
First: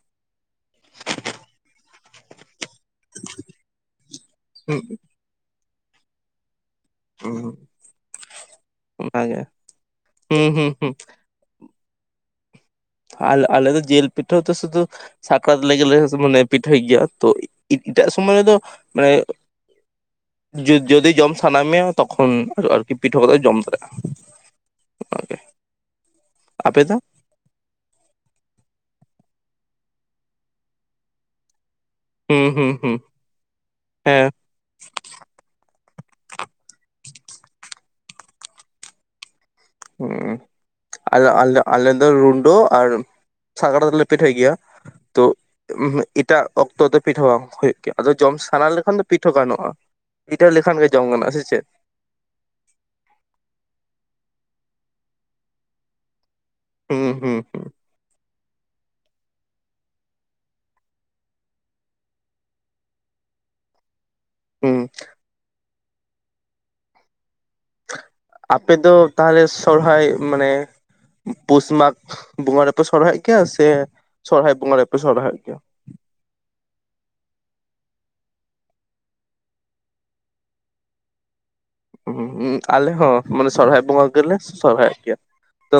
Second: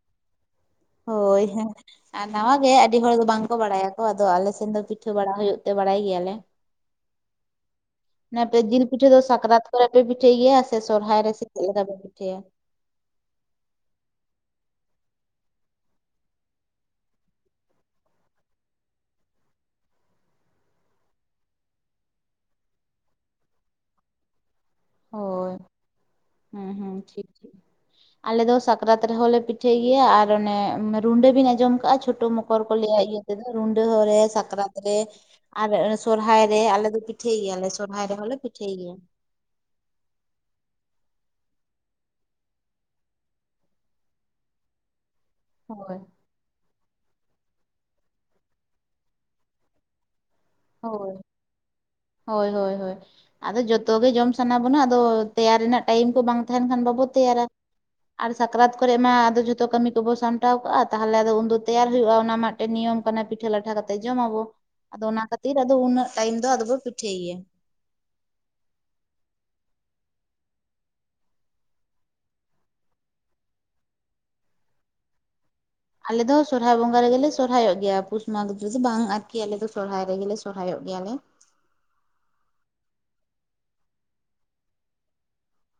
Speaker 2: ᱦᱳᱭ ᱦᱮᱸ ᱟᱨ ᱱᱟᱣᱟ ᱜᱮ ᱟᱹᱰᱤ ᱦᱚᱲ ᱫᱚ ᱵᱟᱝ ᱠᱚ ᱵᱟᱲᱟᱭᱟᱠᱚ ᱟᱫᱚ ᱟᱞᱮ ᱥᱮᱱ ᱫᱚ
Speaker 1: ᱦᱩᱸ
Speaker 2: ᱯᱤᱴᱷᱟᱹ ᱯᱤᱴᱷᱟᱹ ᱵᱟᱲᱟ ᱦᱩᱭᱩᱜ ᱛᱮ ᱵᱟᱲᱟᱭ ᱜᱮᱭᱟᱞᱮ᱾ ᱡᱤᱞ ᱯᱤᱴᱷᱟᱹ ᱫᱚ
Speaker 1: ᱚᱱᱟᱜᱮ
Speaker 2: ᱥᱟᱠᱨᱟᱛ ᱠᱚᱨᱮ ᱯᱮ ᱯᱤᱴᱷᱟᱹᱭ
Speaker 1: ᱦᱩᱸ
Speaker 2: ᱜᱮᱭᱟ
Speaker 1: ᱦᱩᱸ
Speaker 2: ᱥᱮ
Speaker 1: ᱦᱩᱸ
Speaker 2: ᱥᱚᱦᱨᱟᱭ ᱨᱮ? ᱪᱮ ᱞᱮᱠᱟ ᱯᱮ ᱯᱤᱴᱷᱟᱹᱭᱟ?
Speaker 1: ᱟᱞ ᱟᱞᱮ ᱫᱚ ᱡᱮᱞ ᱯᱤᱴᱷᱟᱹ ᱫᱚ ᱥᱩᱫᱩ ᱥᱟᱠᱨᱟᱛ ᱞᱮ ᱜᱮᱞᱮ ᱢᱟᱱᱮ ᱯᱤᱴᱷᱟᱹᱭ ᱜᱮᱭᱟ ᱛᱚ ᱮᱴᱟᱜ ᱥᱚᱢᱚᱭ ᱨᱮᱫᱚ ᱢᱟᱱᱮ ᱡᱩᱫ ᱡᱚᱫᱤ ᱡᱚᱢ ᱥᱟᱱᱟ ᱢᱮᱭᱟ ᱛᱚᱠᱷᱚᱱ ᱟᱨᱚ ᱟᱨᱠᱤ ᱯᱤᱴᱷᱟᱹ ᱠᱟᱛᱮ ᱡᱚᱢ ᱫᱟᱲᱮᱭᱟᱜᱼᱟ᱾ ᱜᱮ᱾
Speaker 2: ᱦᱳᱭ ᱦᱮᱸ
Speaker 1: ᱟᱯᱮ ᱫᱚ
Speaker 2: ᱦᱮᱸ ᱴᱷᱤᱠ᱾ ᱴᱷᱤᱠ ᱟᱞᱮ ᱫᱚ ᱥᱟᱠᱨᱟᱛ ᱨᱮᱦᱚᱸᱞᱮ ᱯᱤᱴᱷᱟᱹᱭ ᱜᱮᱭᱟ ᱟᱨ ᱚᱱᱮ ᱨᱩᱸᱰᱟᱹ ᱵᱤᱱ ᱟᱸᱡᱚᱢ ᱠᱟᱜᱼᱟ ᱪᱷᱚ ᱪᱷᱳᱴᱳ
Speaker 1: ᱦᱩᱸ
Speaker 2: ᱢᱚᱠᱚᱨ
Speaker 1: ᱦᱩᱸ
Speaker 2: ᱠᱚ
Speaker 1: ᱦᱩᱸ
Speaker 2: ᱞᱟᱹᱭᱼᱟ ᱤᱭᱟᱹ ᱛᱮᱫᱚ ᱨᱩᱸᱰᱟᱹ ᱦᱚᱨᱮ
Speaker 1: ᱦᱮᱸ
Speaker 2: ᱥᱟᱠᱨᱟᱛ ᱟᱨ ᱥᱚᱨᱦᱟᱭ ᱨᱮ ᱟᱞᱮ ᱫᱚ ᱯᱤᱴᱷᱟᱹᱭ ᱜᱮᱭᱟᱞᱮ ᱥᱚᱨᱦᱟᱭ ᱨᱮᱦᱚᱸᱞᱮ ᱯᱤᱴᱷᱟᱹᱭ ᱜᱮᱭᱟ᱾
Speaker 1: ᱦᱩᱸ ᱟ ᱟᱞ ᱟᱞᱮ ᱫᱚ ᱨᱩᱰᱟᱹ ᱟᱨ ᱥᱟᱠᱨᱟᱛ ᱨᱮ ᱞᱮ ᱯᱤᱴᱷᱟᱹᱭ ᱜᱮᱭᱟ ᱛᱚ
Speaker 2: ᱦᱳᱭ
Speaker 1: ᱮᱴᱟᱜ ᱚᱠᱛᱚ ᱫᱚ ᱯᱤᱴᱷᱟᱹ ᱵᱟᱝ ᱦᱩᱭᱩᱜ ᱜᱮᱭᱟ ᱟᱫᱚ ᱡᱚᱢ ᱥᱟᱱᱟ ᱞᱮᱠᱷᱟᱱ ᱫᱚ ᱯᱤᱴᱷᱟᱹ ᱜᱟᱱᱚᱜᱼᱟ᱾ ᱯᱤᱴᱷᱟᱹ ᱞᱮᱠᱷᱟᱱ ᱜᱮ ᱡᱚᱢ
Speaker 2: ᱦᱳᱭ
Speaker 1: ᱜᱟᱱᱚᱜ-ᱟ᱾ ᱥᱮ ᱪᱮᱫ?
Speaker 2: ᱦᱳᱭ ᱦᱳᱭ ᱦᱳᱭ ᱟᱫᱚ ᱡᱚᱛᱚ ᱜᱮ ᱡᱚᱢ ᱥᱟᱱᱟ ᱵᱚᱱᱟ ᱟᱫᱚ ᱛᱮᱭᱟᱨ ᱨᱮᱱᱟᱜ ᱴᱟᱭᱤᱢ ᱠᱚ ᱵᱟᱝ ᱛᱟᱦᱮᱱ ᱠᱷᱟᱱ ᱵᱟᱵᱚ
Speaker 1: ᱦᱩᱸ ᱦᱩᱸ
Speaker 2: ᱛᱮᱭᱟᱨᱟ᱾
Speaker 1: ᱦᱩᱸ
Speaker 2: ᱟᱨ ᱥᱟᱠᱨᱟᱛ ᱠᱚᱨᱮ ᱢᱟ ᱟᱫᱚ ᱡᱷᱚᱛᱚ ᱠᱟᱹᱢᱤ ᱠᱚᱵᱚ ᱥᱟᱢᱴᱟᱣ ᱠᱟᱜᱼᱟ ᱛᱟᱦᱚᱞᱮ ᱟᱫᱚ ᱩᱱᱫᱚ ᱛᱮᱭᱟᱨ ᱦᱩᱭᱩᱜᱼᱟ ᱚᱱᱟ ᱢᱟ ᱢᱤᱫᱴᱮᱱ ᱱᱤᱭᱚᱢ ᱠᱟᱱᱟ ᱯᱤᱴᱷᱟᱹ ᱞᱟᱴᱷᱟ ᱠᱟᱛᱮᱫ ᱡᱚᱢ ᱟᱸᱵᱚ᱾
Speaker 1: ᱦᱩᱸ
Speaker 2: ᱟᱫᱚ ᱚᱱᱟ ᱠᱷᱟᱹᱛᱤᱨ ᱟᱫᱚ ᱩᱱᱟᱹᱜ ᱴᱟᱭᱤᱢ ᱫᱚ ᱟᱫᱚᱵᱚ ᱯᱤᱴᱷᱟᱹᱭ ᱜᱮᱭᱟ᱾
Speaker 1: ᱟᱯᱮ ᱫᱚ ᱛᱟᱦᱚᱞᱮ ᱥᱚᱨᱦᱟᱭ ᱢᱟᱱᱮ ᱯᱩᱥ ᱢᱟᱜᱽ ᱵᱚᱸᱜᱟ ᱨᱮᱯᱮ ᱥᱚᱨᱦᱟᱭᱚᱜ ᱜᱮᱭᱟ ᱥᱮ ᱥᱚᱨᱦᱟᱭ ᱵᱚᱸᱜᱟ ᱨᱮᱯᱮ ᱥᱚᱨᱦᱟᱭᱚᱫ ᱜᱮᱭᱟ?
Speaker 2: ᱟᱞᱮᱫᱚ ᱥᱚᱨᱦᱟᱭ ᱵᱚᱸᱜᱟ ᱨᱮᱜᱮᱞᱮ ᱥᱚᱨᱦᱟᱭᱚᱜ ᱜᱮᱭᱟ ᱯᱩᱥ ᱢᱟᱸᱜᱷᱽ ᱨᱮᱫᱚ ᱵᱟᱝ ᱟᱨᱠᱤ ᱟᱞᱮ ᱫᱚ ᱥᱚᱨᱦᱟᱭ ᱨᱮᱜᱮ ᱥᱚᱨᱦᱟᱭᱚᱜ ᱜᱮᱭᱟᱞᱮ᱾
Speaker 1: ᱦᱩᱸ ᱦᱩᱸ ᱟᱞᱮ ᱦᱚᱸ ᱢᱟᱱᱮ ᱥᱚᱨᱦᱟᱭ ᱵᱚᱸᱜᱟ ᱜᱮᱞᱮ ᱥᱚᱨᱦᱟᱭ ᱟᱜ ᱜᱮᱭᱟ᱾ ᱛᱚ